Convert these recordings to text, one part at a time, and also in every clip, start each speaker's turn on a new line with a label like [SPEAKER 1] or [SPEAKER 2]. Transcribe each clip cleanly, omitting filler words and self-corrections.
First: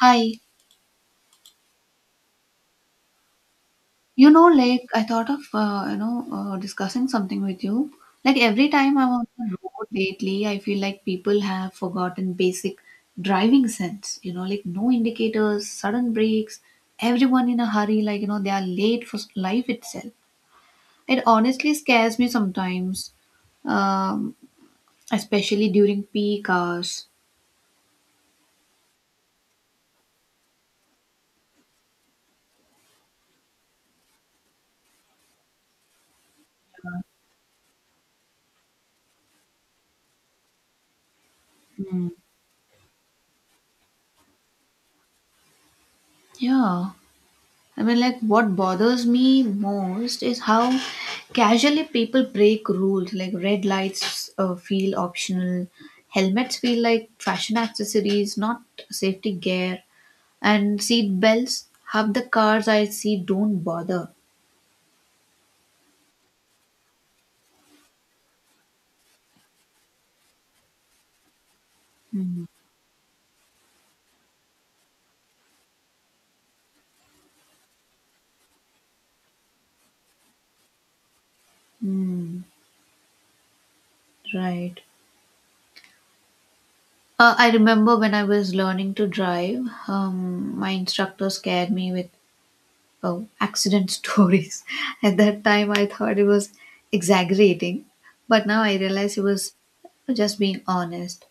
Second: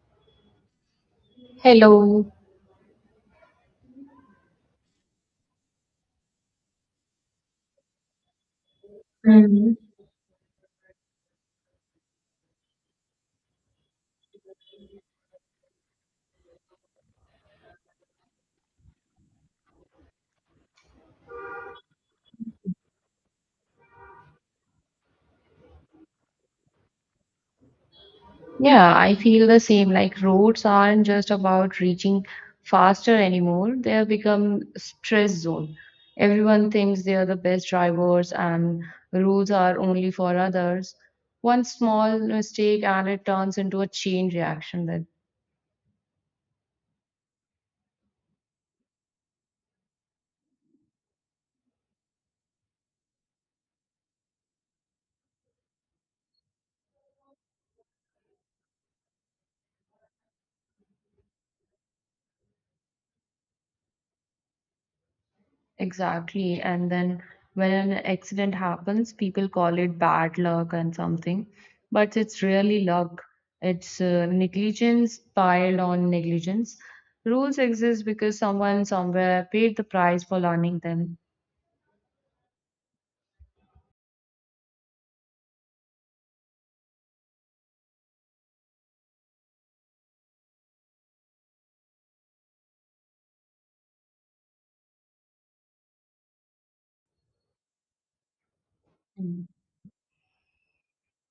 [SPEAKER 1] Hi,
[SPEAKER 2] Hello.
[SPEAKER 1] you know, like I thought of discussing something with you. Like every time I'm on the
[SPEAKER 2] hmm
[SPEAKER 1] road lately, I feel like people have forgotten basic driving sense. Like no indicators, sudden brakes, everyone in a hurry. Like they are late for life itself. It honestly scares me sometimes, um, especially during peak hours.
[SPEAKER 2] Yeah, I feel the same. Like roads aren't just about reaching faster anymore. They have become stress zone. Everyone thinks they are the best drivers and roads are only for others. One small mistake and it turns into a chain reaction.
[SPEAKER 1] Yeah. I mean, like, what bothers me most is how casually people break rules. Like, red lights feel optional, helmets feel like fashion accessories, not safety gear, and seat belts. Half the cars I see don't bother.
[SPEAKER 2] Exactly. And then when an accident happens, people call it bad luck and something, but it's really luck. It's negligence piled on negligence. Rules exist because someone somewhere paid the price for learning them.
[SPEAKER 1] Hmm, right. I remember when I was learning to drive, my instructor scared me with oh, accident stories. At that time, I thought it was exaggerating, but now I realize it
[SPEAKER 2] Mm.
[SPEAKER 1] was just being honest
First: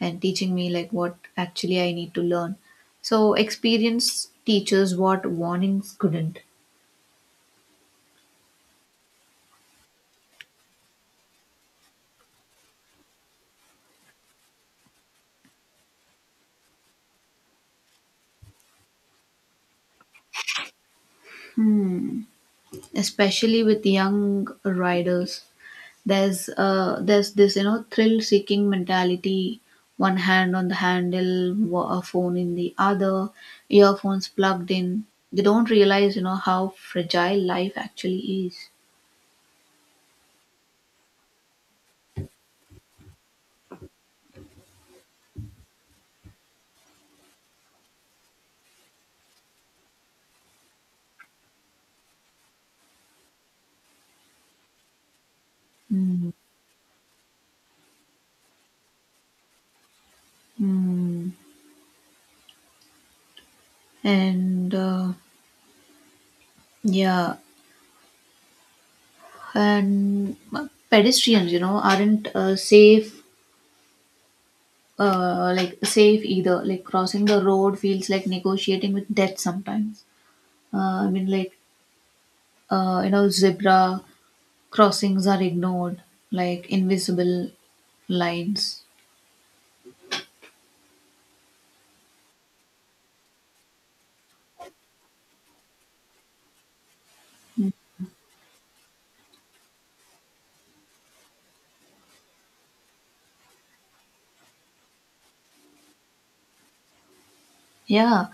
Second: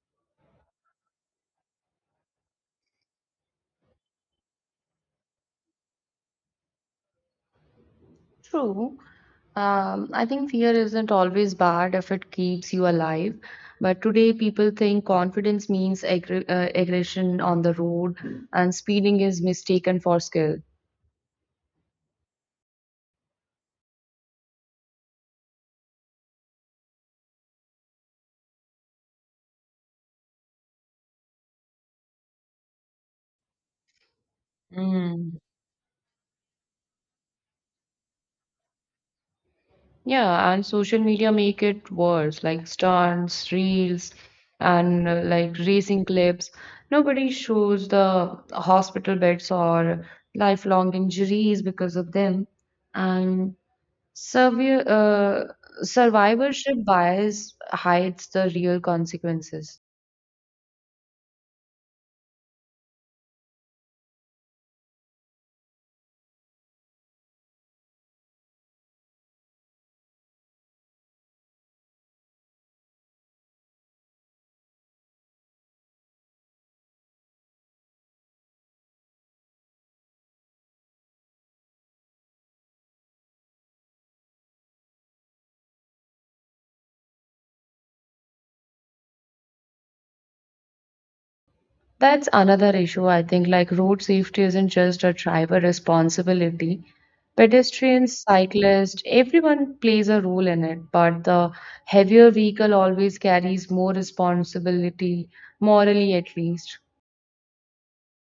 [SPEAKER 1] and teaching me like what actually I need to learn. So, experience teaches what warnings couldn't.
[SPEAKER 2] True. I think fear isn't always bad if it keeps you alive. But today, people think confidence means aggression on the road, and speeding is mistaken for skill.
[SPEAKER 1] Hmm. Especially with young riders. There's this thrill seeking mentality. One hand on the handle, a phone in the other, earphones plugged in.
[SPEAKER 2] Mm.
[SPEAKER 1] They don't realize how fragile life actually is.
[SPEAKER 2] Yeah, and social media make it worse, like stunts, reels, and like racing clips. Nobody shows the hospital beds or lifelong injuries because of them. And severe survivorship bias hides the real consequences.
[SPEAKER 1] Hmm. And, yeah. And pedestrians aren't safe, like safe either. Like crossing the road feels like negotiating with death sometimes. I mean, like zebra crossings are ignored, like invisible lines.
[SPEAKER 2] That's another issue, I think. Like, road safety isn't just a driver responsibility. Pedestrians, cyclists, everyone plays a role in it, but the heavier vehicle always carries more responsibility, morally at least.
[SPEAKER 1] Yeah,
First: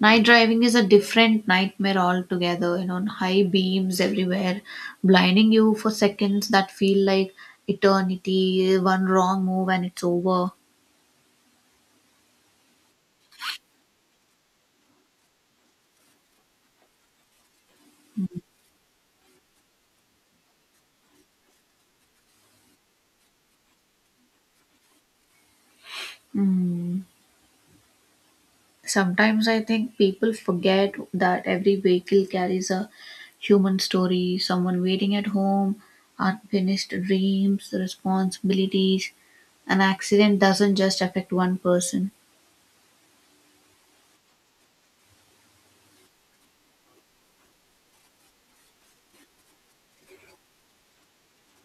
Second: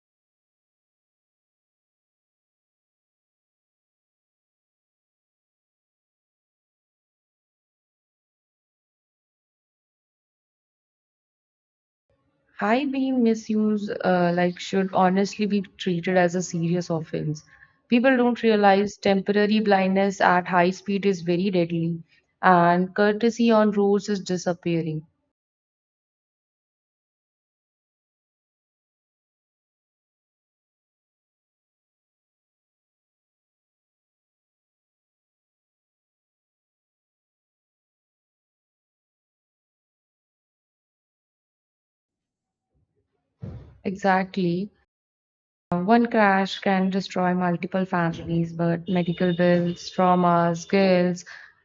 [SPEAKER 1] night driving is a different nightmare altogether, high beams everywhere, blinding you for seconds that feel like eternity, one wrong move and it's over.
[SPEAKER 2] High beam misuse, like, should honestly be treated as a serious offense. People don't realize temporary blindness at high speed is very deadly, and courtesy on roads is disappearing.
[SPEAKER 1] Mm. Sometimes I think people forget that every vehicle carries a human story, someone waiting at home, unfinished dreams, responsibilities. An accident doesn't just affect one person.
[SPEAKER 2] Exactly. One crash can destroy multiple families, but medical bills, traumas, skills,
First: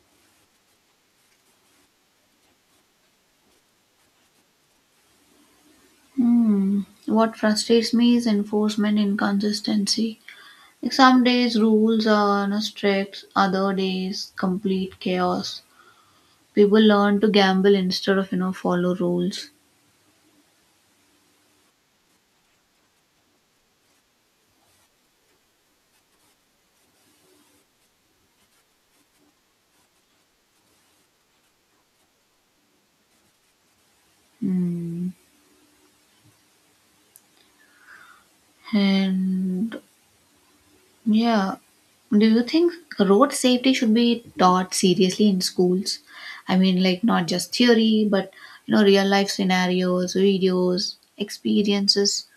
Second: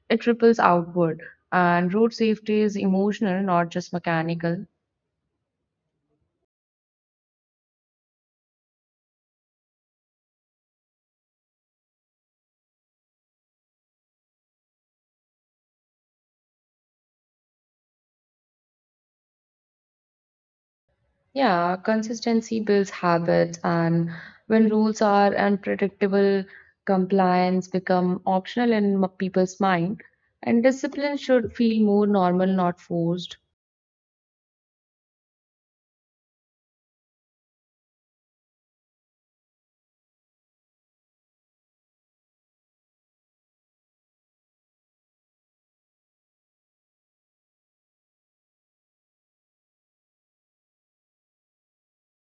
[SPEAKER 2] it triples outward. And road safety is emotional, not just mechanical.
[SPEAKER 1] Hmm. What frustrates me is enforcement inconsistency. Like some days rules are strict, other days complete chaos. People learn to gamble instead of follow rules.
[SPEAKER 2] Yeah, consistency builds habits, and when rules are unpredictable, compliance become optional in people's mind. And discipline should feel more normal, not forced.
[SPEAKER 1] Hmm. And yeah. Do you think road safety should be taught seriously in schools? I mean, like not just theory, but real life scenarios, videos, experiences.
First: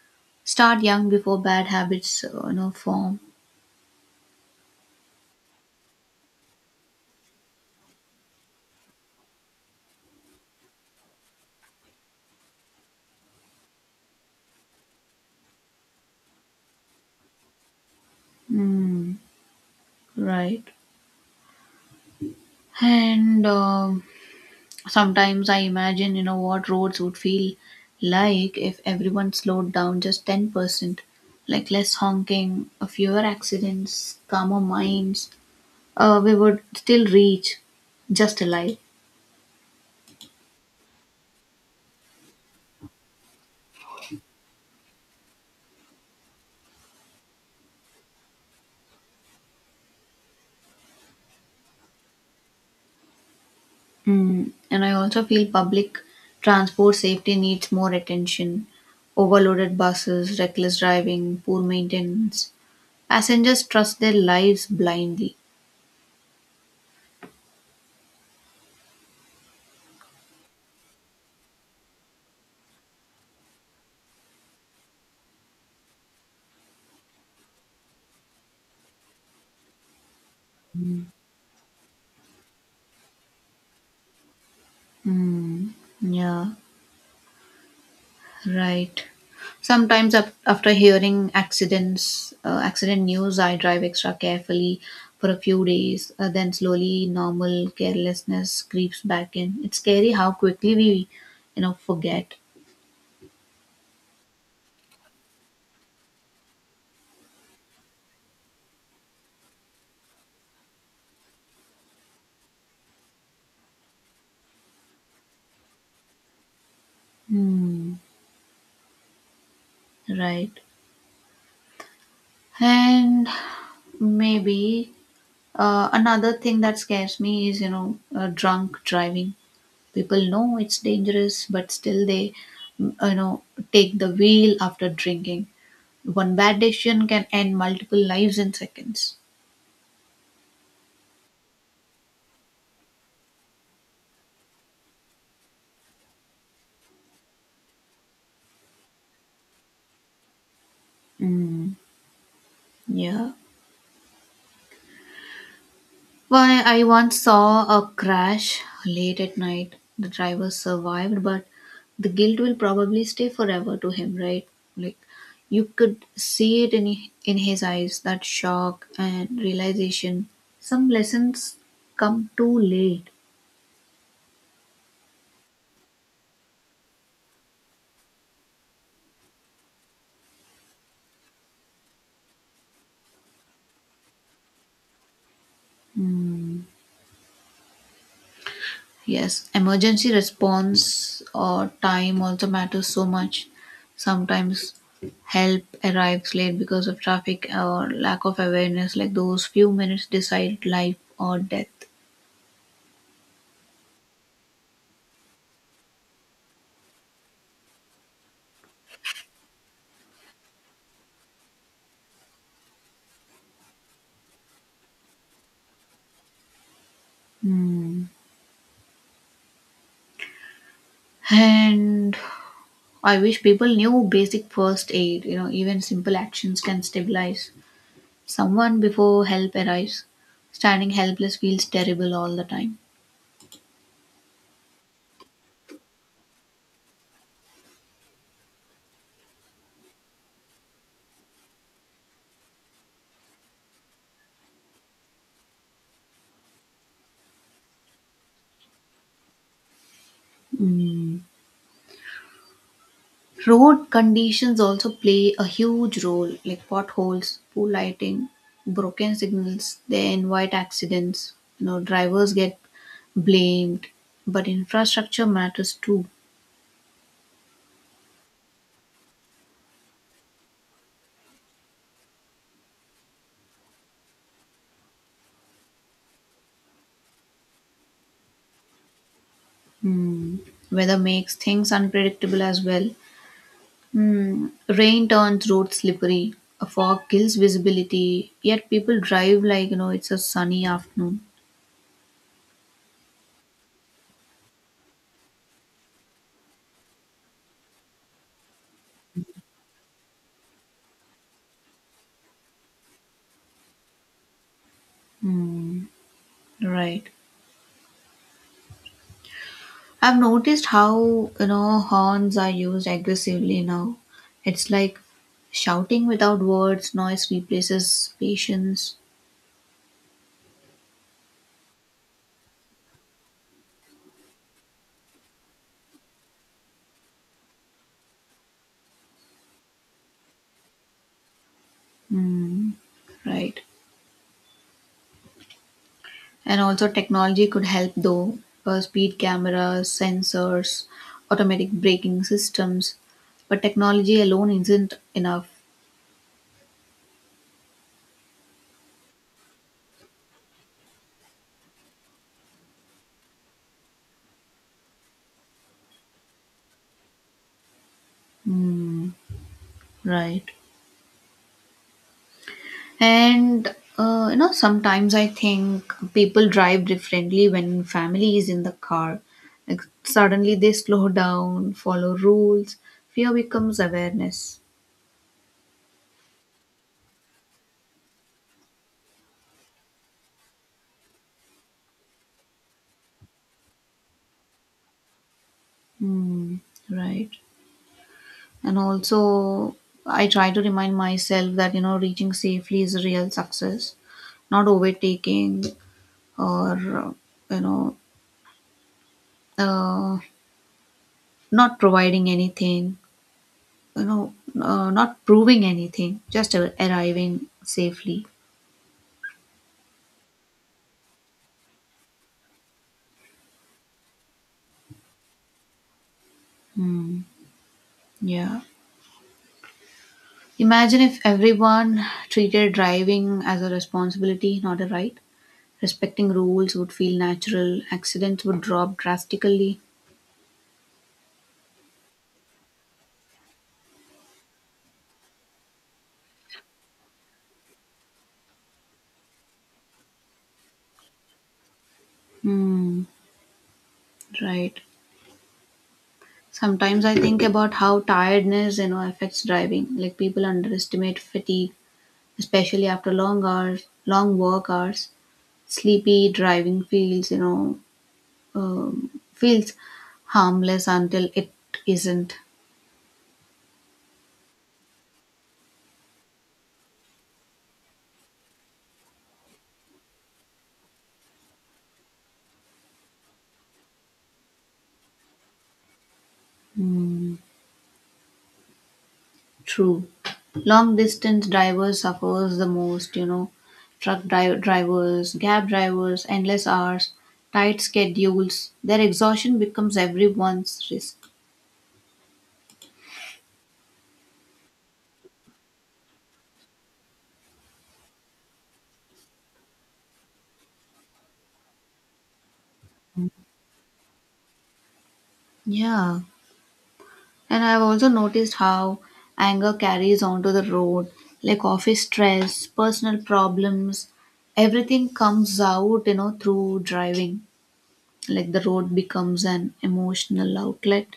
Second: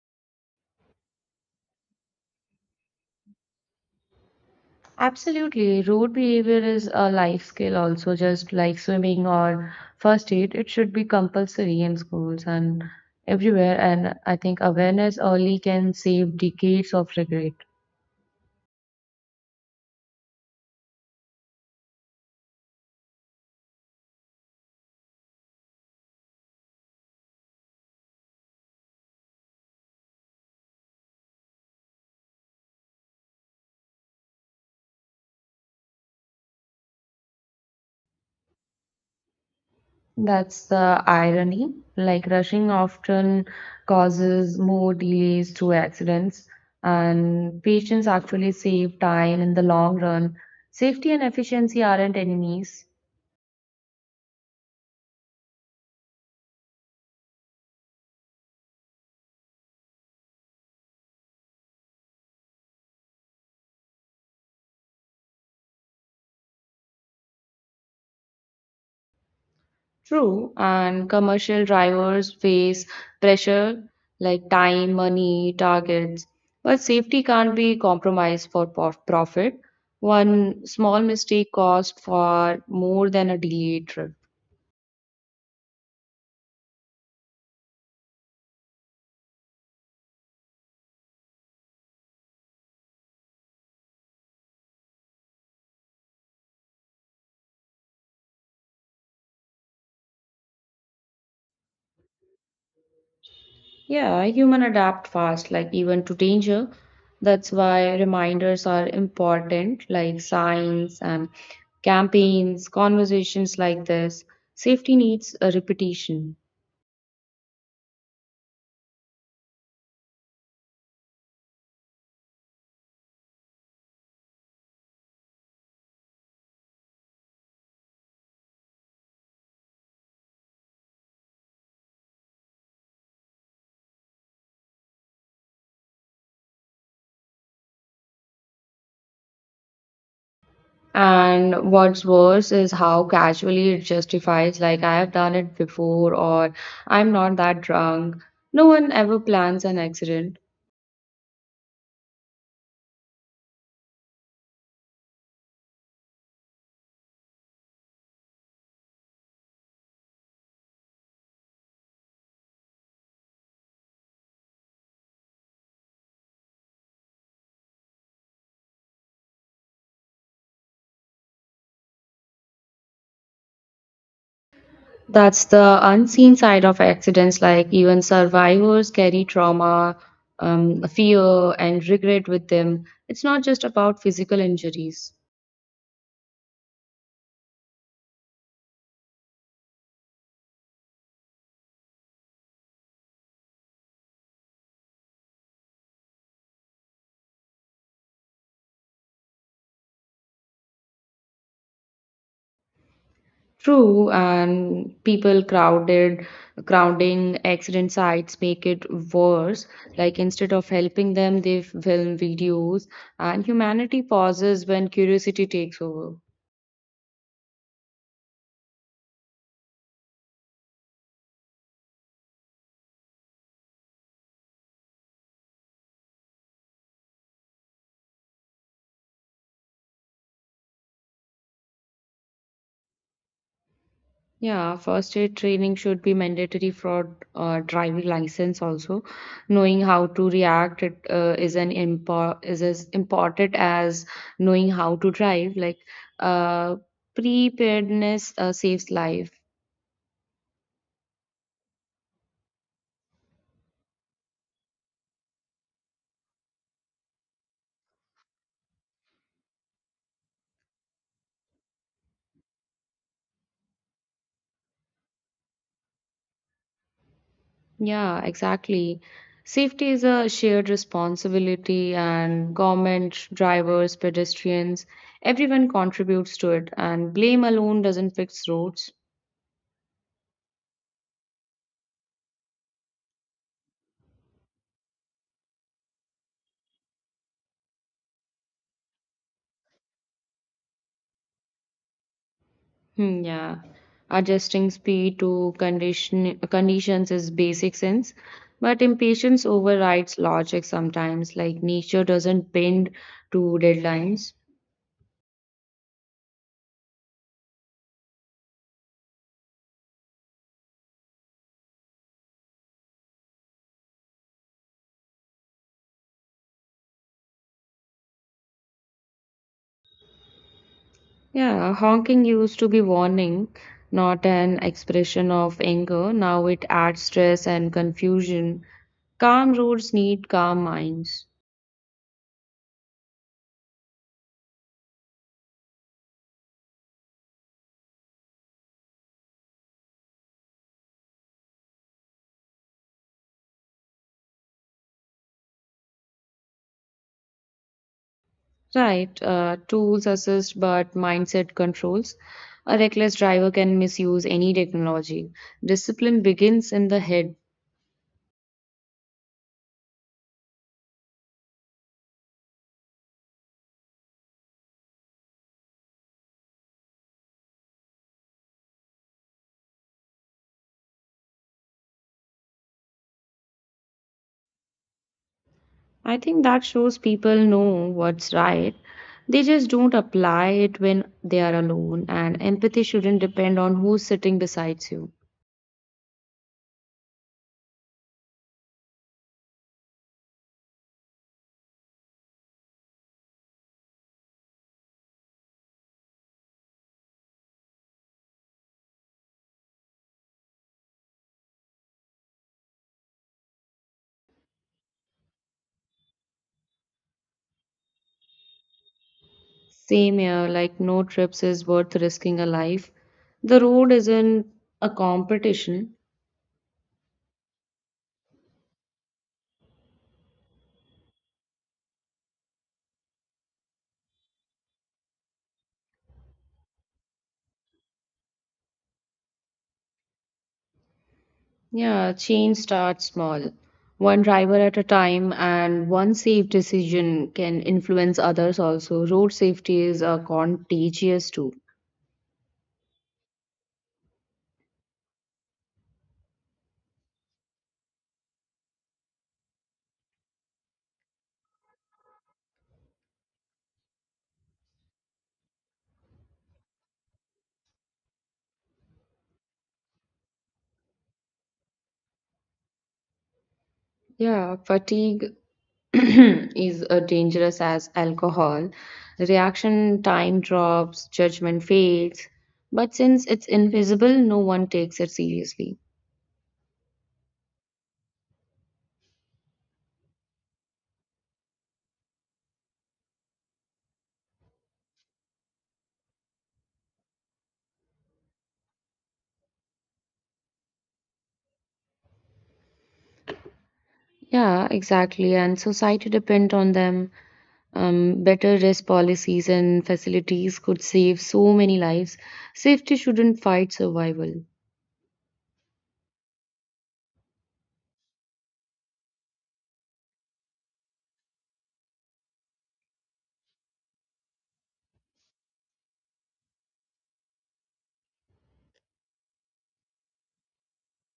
[SPEAKER 1] Start young before bad habits, form.
[SPEAKER 2] Absolutely. Road behavior is a life skill also, just like swimming or first aid. It should be compulsory in schools and everywhere. And I think awareness early can save decades of regret.
[SPEAKER 1] Hmm, right. And sometimes I imagine, what roads would feel like if everyone slowed down just 10%. Like less honking, fewer accidents, calmer minds, we would still reach just a lie.
[SPEAKER 2] That's the irony. Like rushing often causes more delays through accidents, and patients actually save time in the long run. Safety and efficiency aren't enemies.
[SPEAKER 1] Mm. And I also feel public transport safety needs more attention. Overloaded buses, reckless driving, poor maintenance. Passengers trust their lives blindly.
[SPEAKER 2] True, and commercial drivers face pressure like time, money, targets, but safety can't be compromised for profit. One small mistake costs far more than a delayed trip.
[SPEAKER 1] Mm. Yeah. Right. Sometimes after hearing accident news, I drive extra carefully for a few days. Then slowly, normal carelessness creeps back in. It's scary how quickly we forget.
[SPEAKER 2] Yeah, human adapt fast, like even to danger. That's why reminders are important, like signs and campaigns, conversations like this. Safety needs a repetition.
[SPEAKER 1] Hmm. Right. And maybe another thing that scares me is drunk driving. People know it's dangerous, but still they, mm, you know, take the wheel after drinking. One bad decision can end multiple lives in seconds.
[SPEAKER 2] And what's worse is how casually it justifies, like, I have done it before, or I'm not that drunk. No one ever plans an accident.
[SPEAKER 1] Mm. Yeah. Why I once saw a crash late at night. The driver survived, but the guilt will probably stay forever to him, right? Like you could see it in his eyes, that shock and realization. Some lessons come too late.
[SPEAKER 2] That's the unseen side of accidents, like, even survivors carry trauma, fear, and regret with them. It's not just about physical injuries.
[SPEAKER 1] Mm. Yes, emergency response or time also matters so much. Sometimes help arrives late because of traffic or lack of awareness, like those few minutes decide life or death.
[SPEAKER 2] True, and crowding accident sites make it worse. Like instead of helping them, they film videos, and humanity pauses when curiosity takes over.
[SPEAKER 1] Hmm. And I wish people knew basic first aid, even simple actions can stabilize someone before help arrives. Standing helpless feels terrible all the time.
[SPEAKER 2] Yeah, first aid training should be mandatory for driving license also. Knowing how to react it, is as important as knowing how to drive. Like uh, preparedness saves life.
[SPEAKER 1] Hmm. Road conditions also play a huge role, like potholes, poor lighting, broken signals, they invite accidents. Drivers get blamed, but infrastructure matters too.
[SPEAKER 2] Yeah, exactly. Safety is a shared responsibility, and government, drivers, pedestrians, everyone contributes to it, and blame alone doesn't fix roads.
[SPEAKER 1] Hmm. Weather makes things unpredictable as well. Hmm. Rain turns roads slippery. A fog kills visibility. Yet people drive like it's a sunny afternoon.
[SPEAKER 2] Hmm, yeah. Adjusting speed to conditions is basic sense, but impatience overrides logic sometimes, like nature doesn't bend to deadlines.
[SPEAKER 1] Hmm, right. I've noticed how horns are used aggressively now. It's like shouting without words, noise replaces patience,
[SPEAKER 2] Yeah, honking used to be warning, not an expression of anger. Now it adds stress and confusion. Calm roads need calm minds.
[SPEAKER 1] right? And also, technology could help though. Speed cameras, sensors, automatic braking systems. But technology alone isn't enough,
[SPEAKER 2] Right, tools assist but mindset controls. A reckless driver can misuse any technology. Discipline begins in the head.
[SPEAKER 1] mm, right? And sometimes I think people drive differently when family is in the car. Like suddenly they slow down, follow rules. Fear becomes awareness.
[SPEAKER 2] I think that shows people know what's right. They just don't apply it when they are alone, and empathy shouldn't depend on who's sitting beside you.
[SPEAKER 1] Hmm, right. And also, I try to remind myself that reaching safely is a real success, not overtaking or you know, uh, not providing anything you know, not proving anything, just arriving safely.
[SPEAKER 2] Same here, like no trips is worth risking a life. The road isn't a competition.
[SPEAKER 1] Hmm. Yeah. Imagine if everyone treated driving as a responsibility, not a right. Respecting rules would feel natural. Accidents would drop drastically.
[SPEAKER 2] Yeah, change starts small. One driver at a time, and one safe decision can influence others also. Road safety is contagious too.
[SPEAKER 1] Hmm. Right. Sometimes I think about how tiredness affects driving. Like people underestimate fatigue, especially after long work hours. Sleepy driving feels harmless until it isn't.
[SPEAKER 2] Yeah, fatigue is dangerous as alcohol. Reaction time drops, judgment fades. But since it's invisible, no one takes it seriously.
[SPEAKER 1] True. Long distance drivers suffers the most, truck drivers, cab drivers, endless hours, tight schedules. Their exhaustion becomes everyone's risk.
[SPEAKER 2] Yeah, exactly. And society depend on them. Better risk policies and facilities could save so many lives. Safety shouldn't fight survival.
[SPEAKER 1] Yeah. And I've also noticed how anger carries onto the road, like office stress, personal problems, everything comes out, through driving. Like the road becomes an emotional outlet.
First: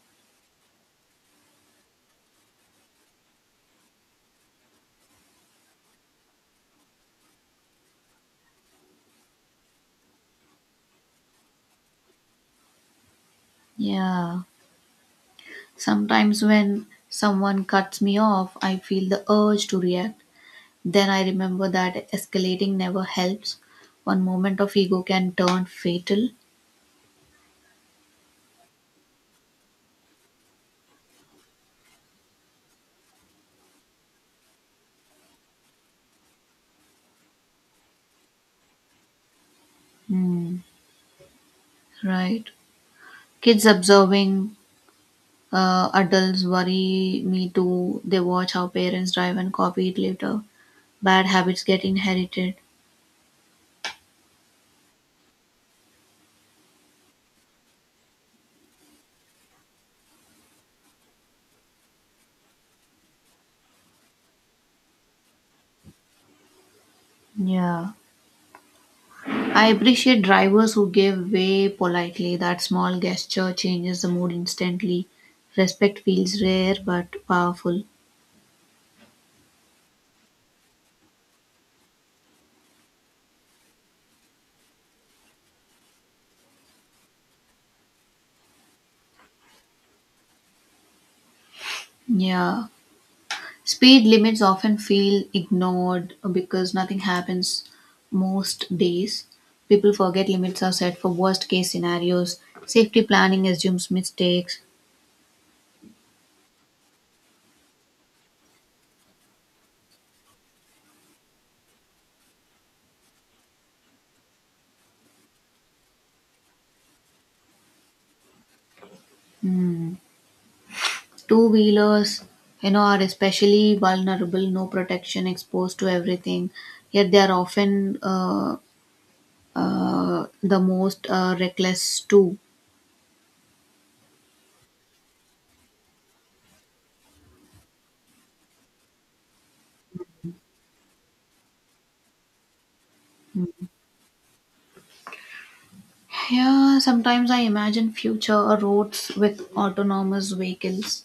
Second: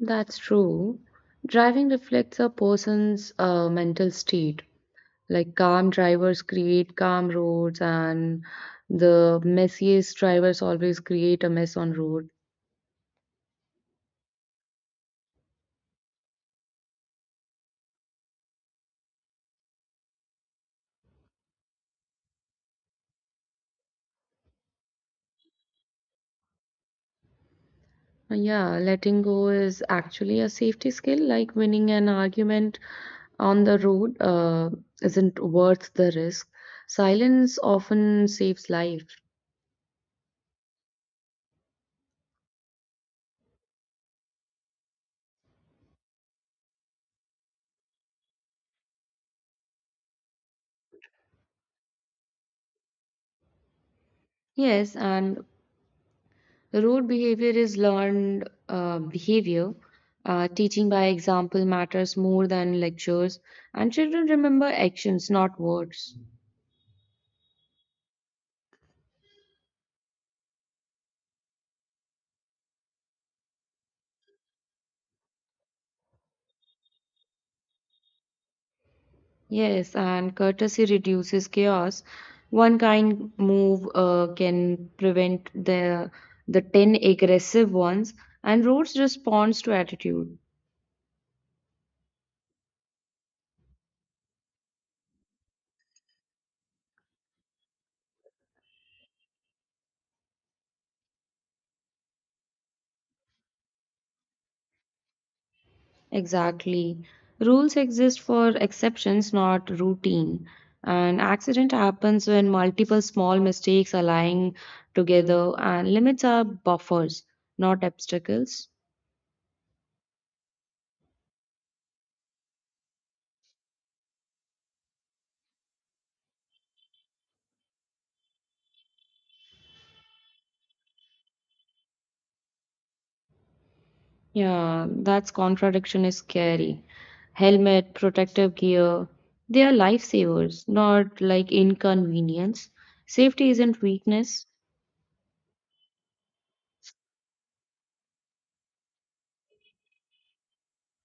[SPEAKER 2] That's true. Driving reflects a person's mental state. Like calm drivers create calm roads, and the messiest drivers always create a mess on road.
[SPEAKER 1] Yeah, sometimes when someone cuts me off, I feel the urge to react. Then I remember that escalating never helps. One moment of ego can turn fatal.
[SPEAKER 2] Yeah, letting go is actually a safety skill, like winning an argument on the road isn't worth the risk. Silence often saves life.
[SPEAKER 1] Hmm, right. Kids observing adults worry me too. They watch how parents drive and copy it later. Bad habits get inherited.
[SPEAKER 2] Yes, and road behavior is learned behavior. Teaching by example matters more than lectures, and children remember actions, not words.
[SPEAKER 1] Yeah, I appreciate drivers who give way politely. That small gesture changes the mood instantly. Respect feels rare but powerful.
[SPEAKER 2] Yes, and courtesy reduces chaos. One kind move can prevent the 10 aggressive ones, and rules responds to attitude.
[SPEAKER 1] Yeah. Speed limits often feel ignored because nothing happens most days. People forget limits are set for worst case scenarios. Safety planning assumes mistakes.
[SPEAKER 2] Exactly. Rules exist for exceptions, not routine. An accident happens when multiple small mistakes align together, and limits are buffers, not obstacles.
[SPEAKER 1] Two wheelers are especially vulnerable, no protection, exposed to everything. Yet they are often uh, the most reckless too.
[SPEAKER 2] Yeah, that's contradiction is scary. Helmet, protective gear, they are lifesavers, not like inconvenience. Safety isn't weakness.
[SPEAKER 1] Yeah, sometimes I imagine future roads with autonomous vehicles,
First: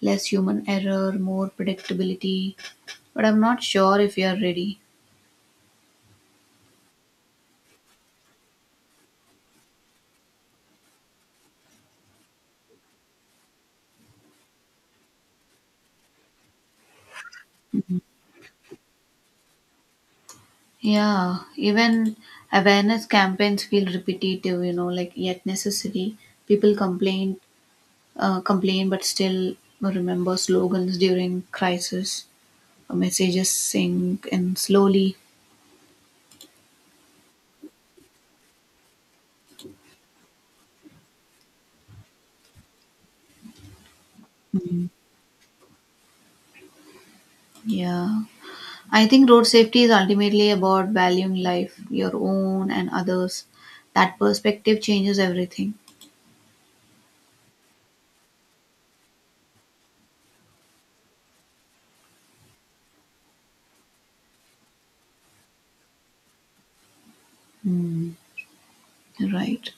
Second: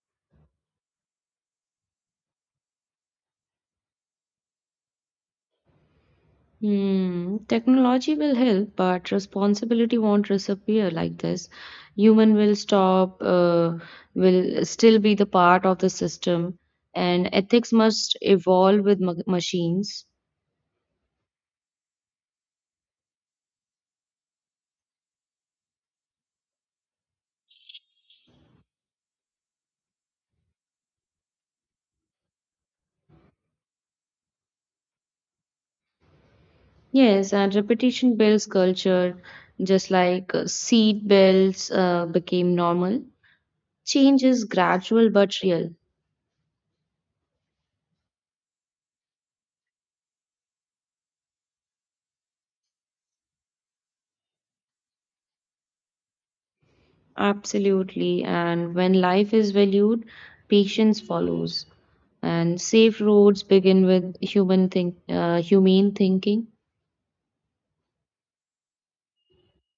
[SPEAKER 1] less human error, more predictability, but I'm not sure if we are ready.
[SPEAKER 2] Hmm, technology will help, but responsibility won't disappear like this. Human will still be the part of the system, and ethics must evolve with ma machines.
[SPEAKER 1] Yeah, even awareness campaigns feel repetitive, like yet necessary. People complain, but still remember slogans during crisis. Messages sink in slowly.
[SPEAKER 2] Yes, and repetition builds culture, just like seat belts became normal. Change is gradual but real.
[SPEAKER 1] Yeah. I think road safety is ultimately about valuing life, your own and others. That perspective changes everything.
[SPEAKER 2] Absolutely. And when life is valued, patience follows. And safe roads begin with humane thinking.
[SPEAKER 1] Hmm, right.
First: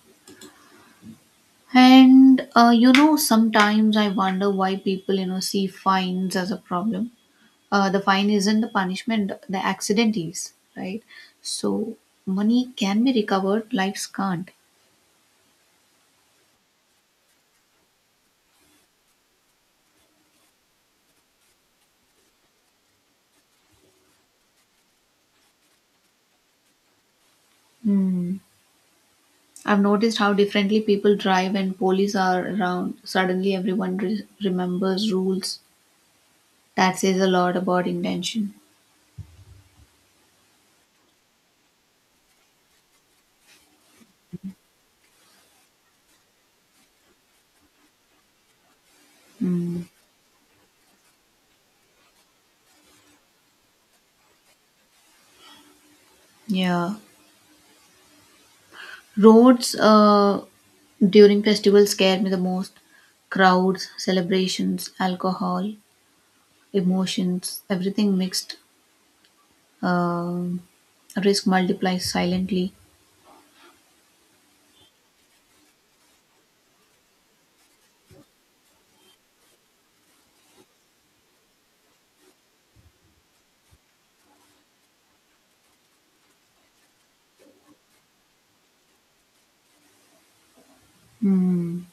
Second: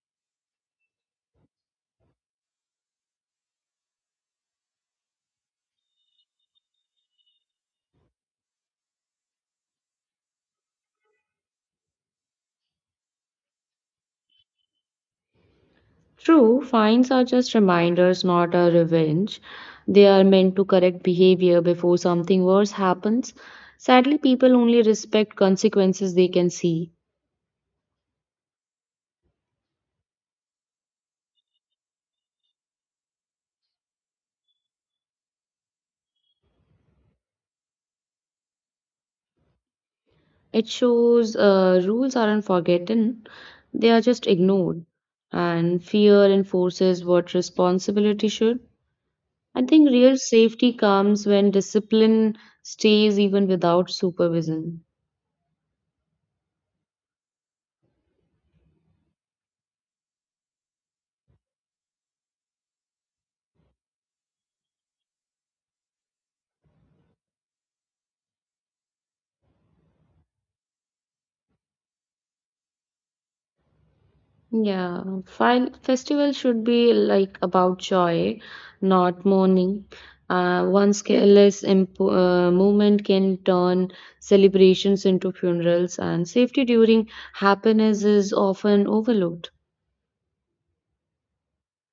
[SPEAKER 1] And sometimes I wonder why people see fines as a problem. The fine isn't the punishment; the accident is, right? So money can be recovered, lives can't.
[SPEAKER 2] True, fines are just reminders, not a revenge. They are meant to correct behavior before something worse happens. Sadly, people only respect consequences they can see.
[SPEAKER 1] Hmm. I've noticed how differently people drive when police are around. Suddenly, everyone remembers rules. That says a lot about intention.
[SPEAKER 2] It shows rules aren't forgotten, they are just ignored. And fear enforces what responsibility should. I
[SPEAKER 1] Mm,
[SPEAKER 2] think real safety comes when discipline stays even without supervision.
[SPEAKER 1] yeah. Roads during festivals scare me the most. Crowds, celebrations, alcohol, emotions, everything mixed. Um risk multiplies silently.
[SPEAKER 2] Yeah, file festival should be like about joy, not mourning. One careless movement can turn celebrations into funerals, and safety during happiness is often overlooked.
[SPEAKER 1] Mm.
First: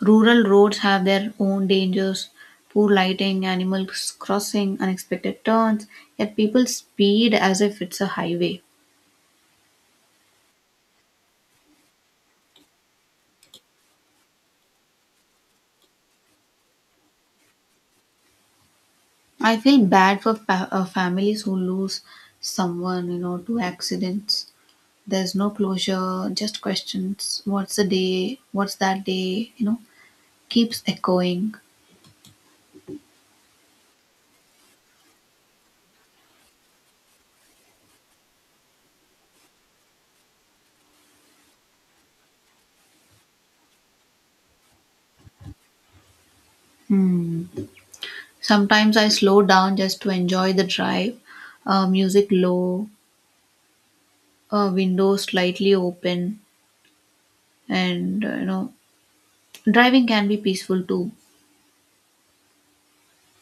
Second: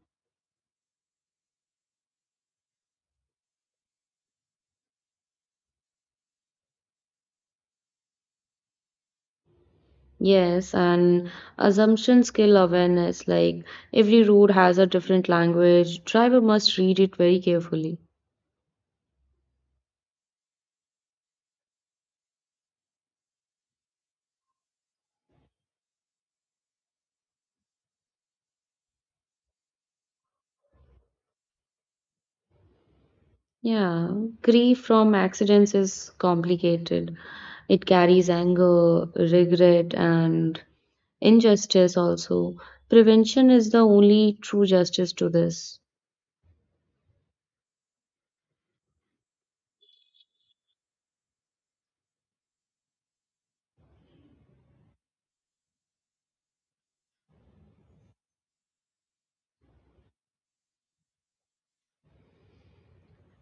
[SPEAKER 1] Rural roads have their own dangers. Poor lighting, animals crossing, unexpected turns, yet people speed as if it's a highway.
[SPEAKER 2] Yes, and assumption skill awareness like every road has a different language. Driver must read it very carefully.
[SPEAKER 1] I feel bad for families who lose someone, to accidents. There's no closure, just questions. What's the day? What's that day? Keeps echoing.
[SPEAKER 2] Yeah, grief from accidents is complicated. It carries anger, regret, and injustice also. Prevention is the only true justice to this.
[SPEAKER 1] Hmm. Sometimes I slow down just to enjoy the drive. Music low, windows slightly open, and driving can be peaceful too.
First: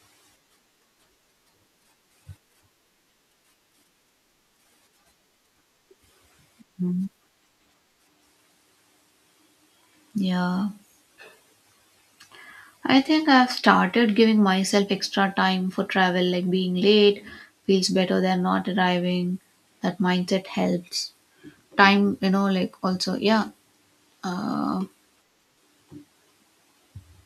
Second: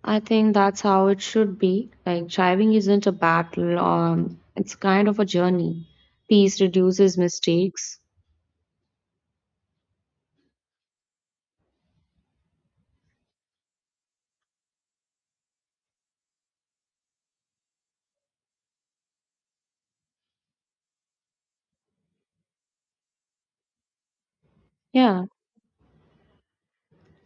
[SPEAKER 2] I think that's how it should be. Like driving isn't a battle, it's kind of a journey. Peace
[SPEAKER 1] Hmm.
[SPEAKER 2] reduces mistakes.
[SPEAKER 1] Yeah. I think I've started giving myself extra time for travel, like being late feels better than not arriving. That mindset helps. Time, like also, yeah, uh,
[SPEAKER 2] Yeah.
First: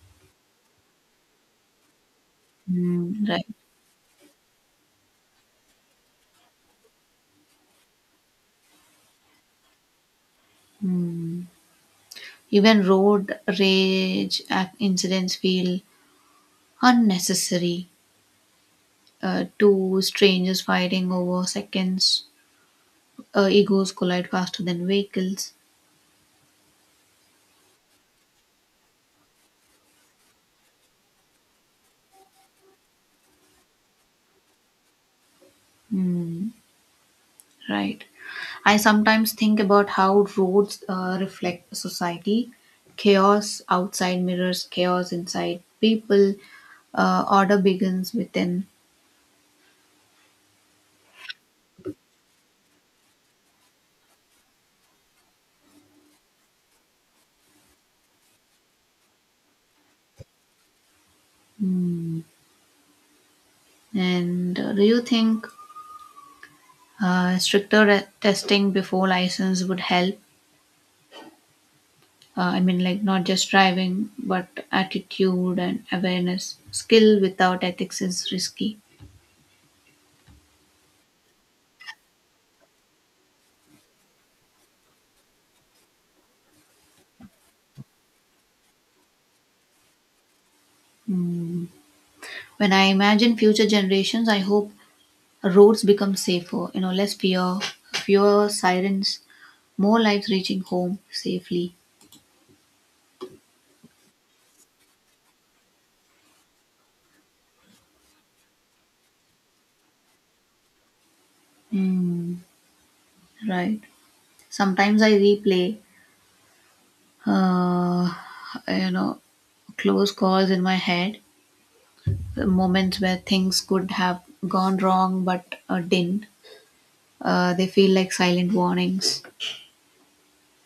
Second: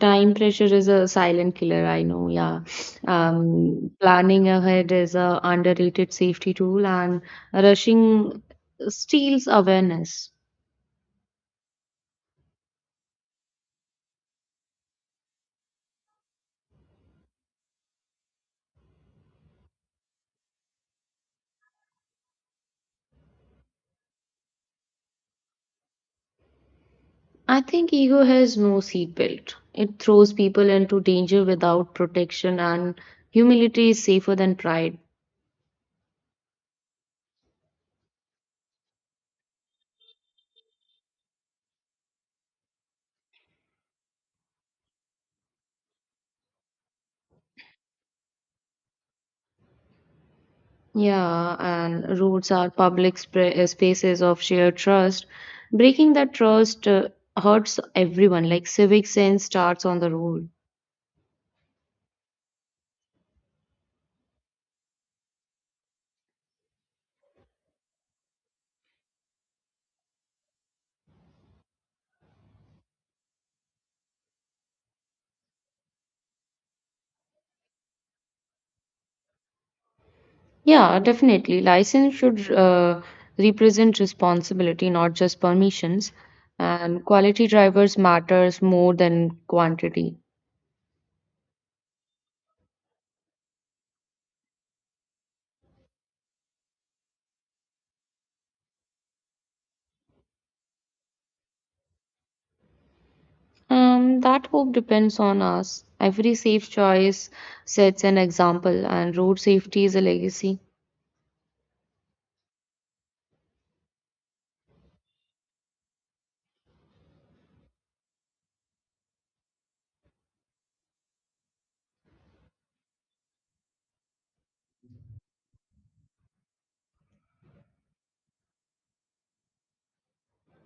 [SPEAKER 2] Time pressure is a silent killer, I know, yeah.
[SPEAKER 1] right.
[SPEAKER 2] Planning ahead is a underrated safety tool and rushing steals awareness.
[SPEAKER 1] Mm. Even road rage incidents feel unnecessary. Two strangers fighting over seconds. Egos collide faster than vehicles.
[SPEAKER 2] I think ego has no seatbelt. It throws people into danger without protection and humility is safer than pride.
[SPEAKER 1] Mm, right. I sometimes think about how roads reflect society. Chaos outside mirrors chaos inside people. Order begins within.
[SPEAKER 2] Yeah, and roads are public spaces of shared trust. Breaking that trust hurts everyone. Like civic sense starts on the road.
[SPEAKER 1] And do you think stricter testing before license would help? I mean, like not just driving, but attitude and awareness. Skill without ethics is risky.
[SPEAKER 2] Yeah, definitely. License should represent responsibility, not just permissions. And quality drivers matters more than quantity.
[SPEAKER 1] Mm. When I imagine future generations, I hope roads become safer, less fear, fewer sirens, more lives reaching home safely.
[SPEAKER 2] That hope depends on us. Every safe choice sets an example, and road safety is a legacy.
[SPEAKER 1] Mm, right. Sometimes I replay, uh, you know, close calls in my head, moments where things could have gone wrong but didn't. They feel like silent warnings.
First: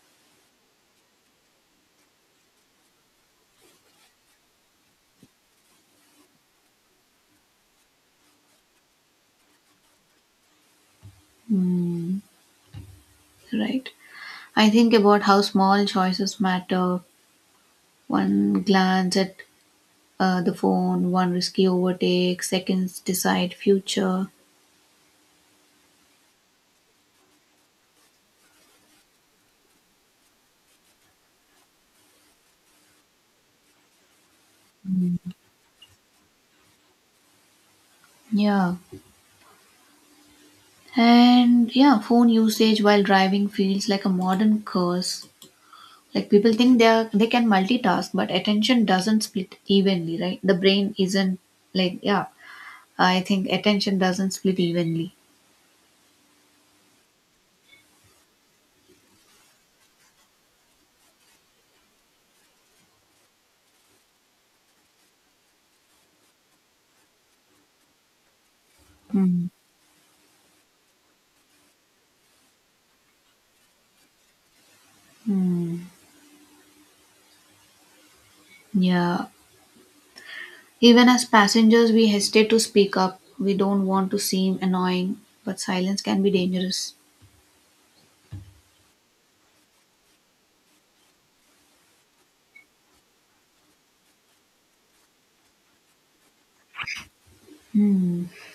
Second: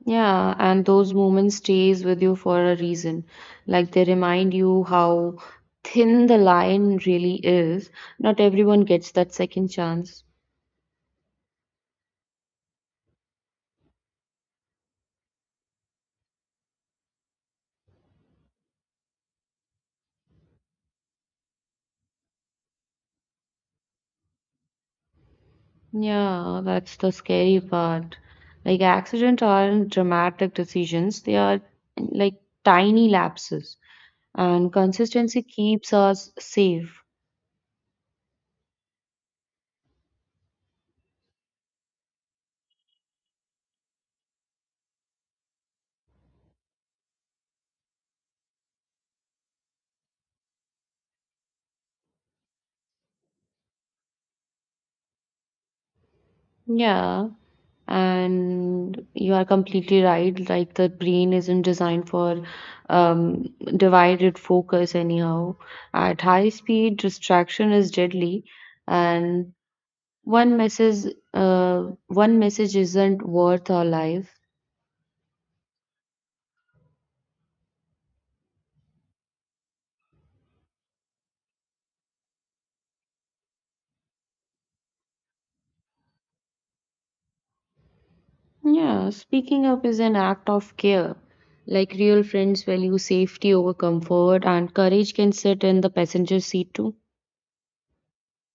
[SPEAKER 2] Yeah, and those moments stays with you for a reason. Like they remind you how thin the line really is. Not everyone gets that second chance.
[SPEAKER 1] Mm, right. I think about how small choices matter. One glance at the phone, one risky overtake, seconds decide future.
[SPEAKER 2] Yeah, that's the scary part. Like, accidents aren't dramatic decisions, they are like tiny lapses, and consistency keeps us safe.
[SPEAKER 1] Yeah. And yeah, phone usage while driving feels like a modern curse. Like people think they can multitask, but attention doesn't split evenly, right? The brain isn't like, yeah. I think attention doesn't split evenly.
[SPEAKER 2] Yeah, and you are completely right. Like, the brain isn't designed for divided focus, anyhow. At high speed, distraction is deadly,
[SPEAKER 1] Hmm.
[SPEAKER 2] and one message isn't worth our life.
[SPEAKER 1] Hmm. Yeah. Even as passengers, we hesitate to speak up. We don't want to seem annoying, but silence can be dangerous.
[SPEAKER 2] Yeah, speaking up is an act of care. Like real friends value safety over comfort, and courage can sit in the passenger seat too.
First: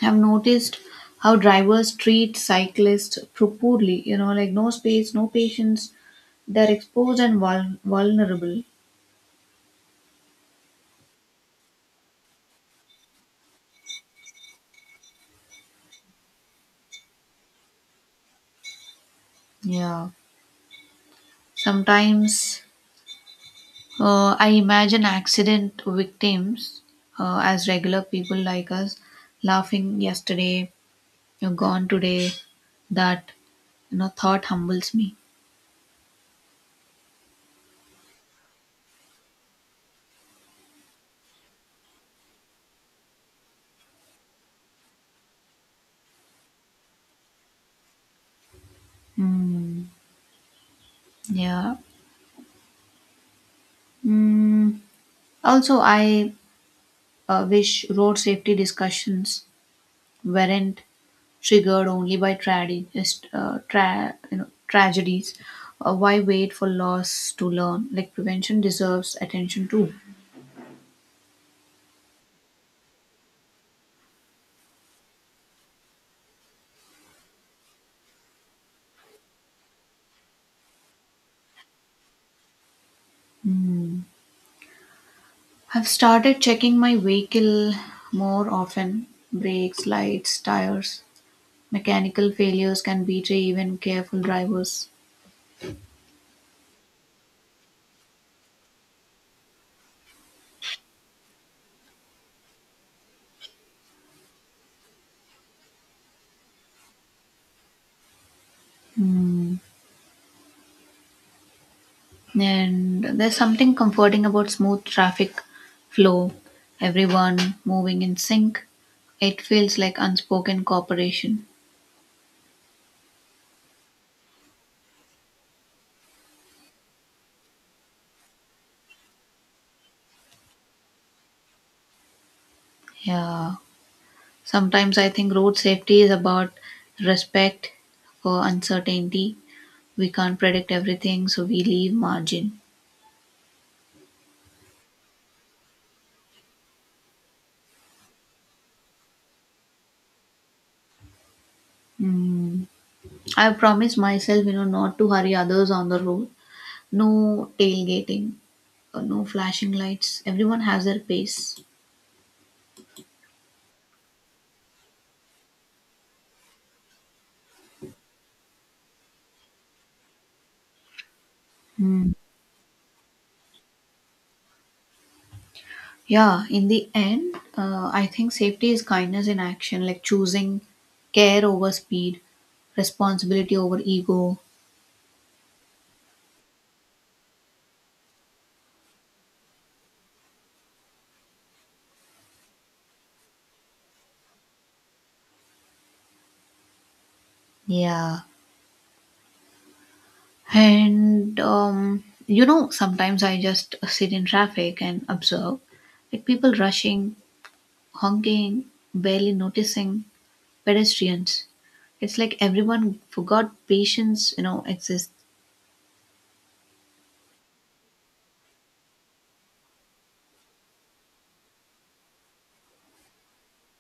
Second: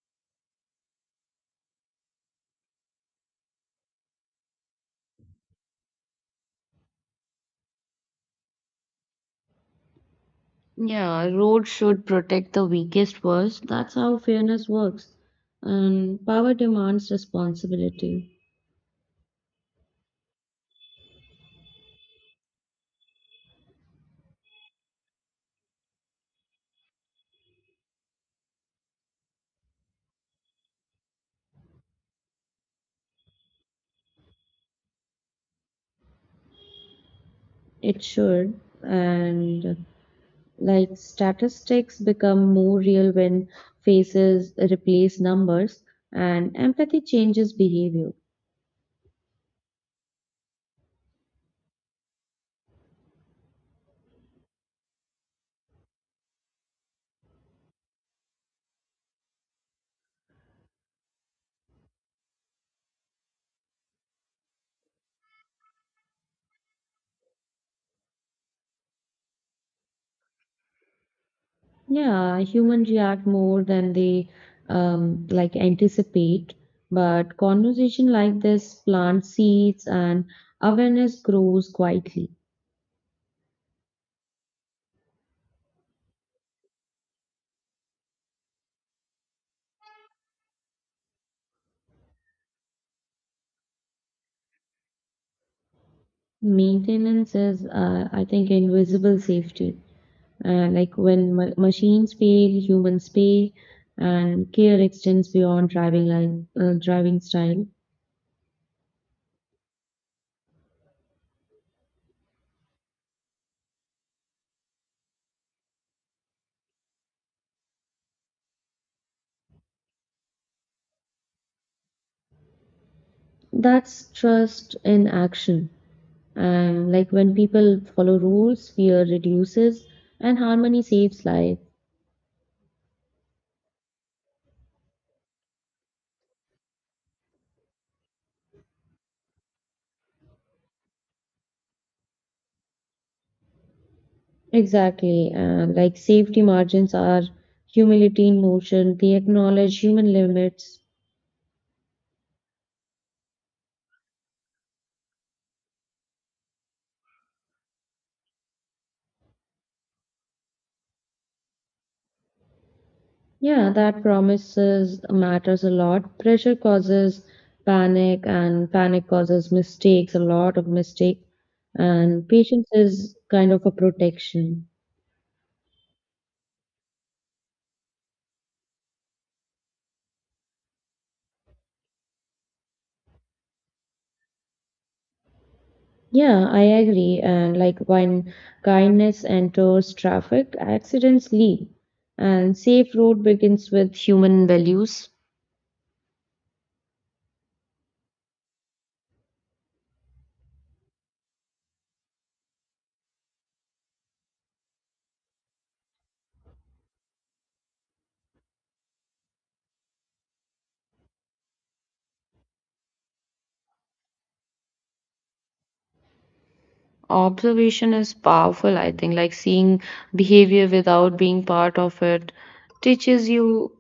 [SPEAKER 1] Have noticed how drivers treat cyclists too poorly. You know, like no space, no patience. They're exposed and vulnerable.
[SPEAKER 2] Yeah, road should protect the weakest first. That's how fairness works. And power demands responsibility.
[SPEAKER 1] Yeah. Sometimes I imagine accident victims as regular people like us laughing yesterday, you're gone today. That thought humbles me.
[SPEAKER 2] It should. And like statistics become more real when faces replace numbers, and empathy changes behavior.
[SPEAKER 1] Mm, yeah. Mm, also, I wish road safety discussions weren't triggered only by tragedies, tra- you know, tragedies. Why wait for loss to learn? Like prevention deserves attention too.
[SPEAKER 2] Yeah, humans react more than they like anticipate, but conversation like this plant seeds and awareness grows quietly.
[SPEAKER 1] I've started checking my vehicle more often. Brakes, lights, tires. Mechanical failures can betray even careful drivers.
[SPEAKER 2] Maintenance is, I think, invisible safety. Like when machines fail, humans pay, and care extends beyond driving style.
[SPEAKER 1] And there's something comforting about smooth traffic flow, everyone moving in sync. It feels like unspoken cooperation.
[SPEAKER 2] That's trust in action. And like when people follow rules, fear reduces and harmony saves life.
[SPEAKER 1] Yeah. Sometimes I think road safety is about respect for uncertainty. We can't predict everything, so we leave margin.
[SPEAKER 2] Exactly. And like safety margins are humility in motion, they acknowledge human limits.
[SPEAKER 1] Mm. I promise myself, not to hurry others on the road. No tailgating, no flashing lights. Everyone has their pace.
[SPEAKER 2] Yeah, that promises matters a lot. Pressure causes panic, and panic causes mistakes, a lot of mistake.
[SPEAKER 1] Hmm.
[SPEAKER 2] And patience is kind of a protection.
[SPEAKER 1] Yeah, in the end, I think safety is kindness in action, like choosing care over speed, responsibility over ego.
[SPEAKER 2] Yeah, I agree. And like when kindness enters traffic, accidents lead, and safe road begins with human values.
[SPEAKER 1] Yeah. And sometimes I just sit in traffic and observe, like people rushing, honking, barely noticing pedestrians. It's like everyone forgot patience, exists.
[SPEAKER 2] Observation is powerful, I think. Like seeing behavior without being part of it teaches you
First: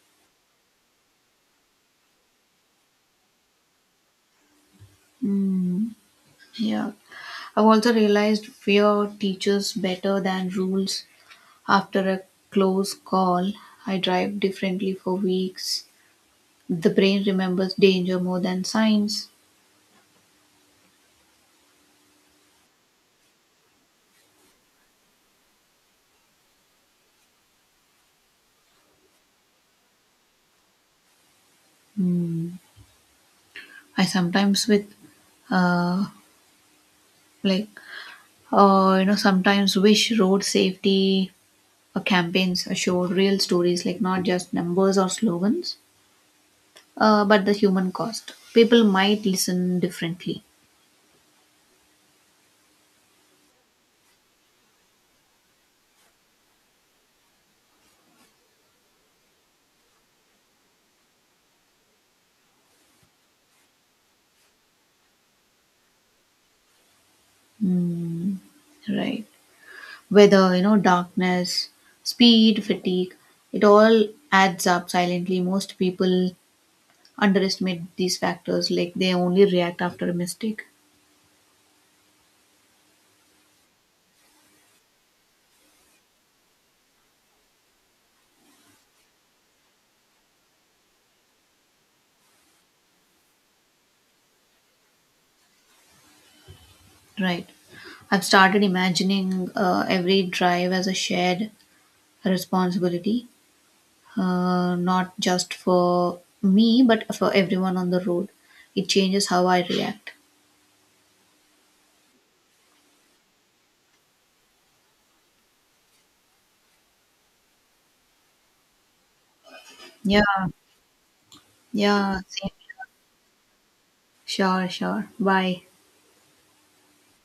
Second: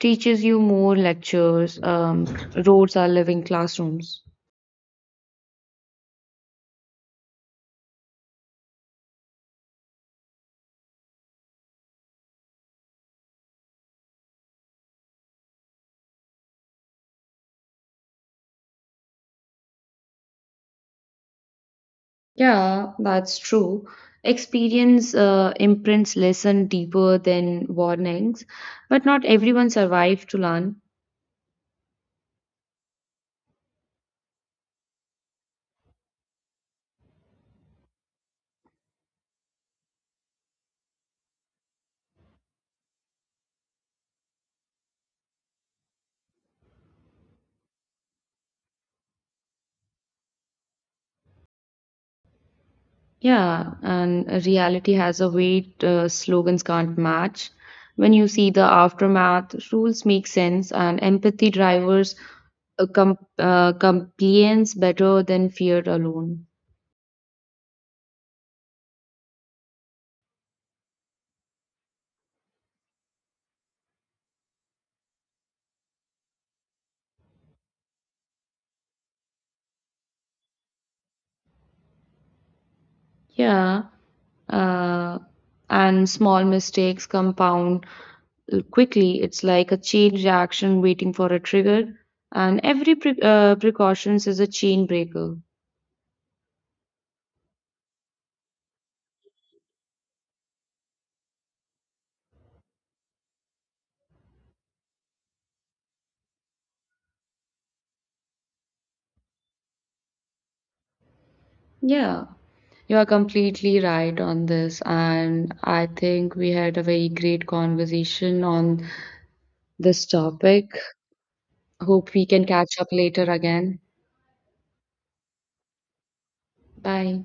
[SPEAKER 2] teaches you more lectures. Roads are living classrooms.
[SPEAKER 1] Mm, yeah. I've also realized fear teaches better than rules. After a close call, I drive differently for weeks. The brain remembers danger more than signs.
[SPEAKER 2] Yeah, that's true. Experience imprints lesson deeper than warnings, but not everyone survives to learn.
[SPEAKER 1] Hmm. I sometimes with uh, like you know sometimes wish road safety campaigns show real stories, like not just numbers or slogans, but the human cost. People might listen differently.
[SPEAKER 2] Yeah, and reality has a weight slogans can't match. When you see the aftermath, rules make sense, and empathy drivers compliance better than fear alone.
[SPEAKER 1] Mm, right. Whether darkness, speed, fatigue, it all adds up silently. Most people underestimate these factors, like they only react after a mistake.
[SPEAKER 2] Yeah, uh, and small mistakes compound quickly. It's like a chain reaction waiting for a trigger, and every precautions is a chain breaker.
[SPEAKER 1] Right. I've started imagining every drive as a shared responsibility. Not just for me, but for everyone on the road. It changes how I react.
[SPEAKER 2] Yeah. You are completely right on this, and I think we had a very great conversation on this
[SPEAKER 1] Yeah,
[SPEAKER 2] topic. Hope
[SPEAKER 1] yeah,
[SPEAKER 2] we can
[SPEAKER 1] same.
[SPEAKER 2] catch up later again.
[SPEAKER 1] Sure, sure. Bye.
[SPEAKER 2] Bye.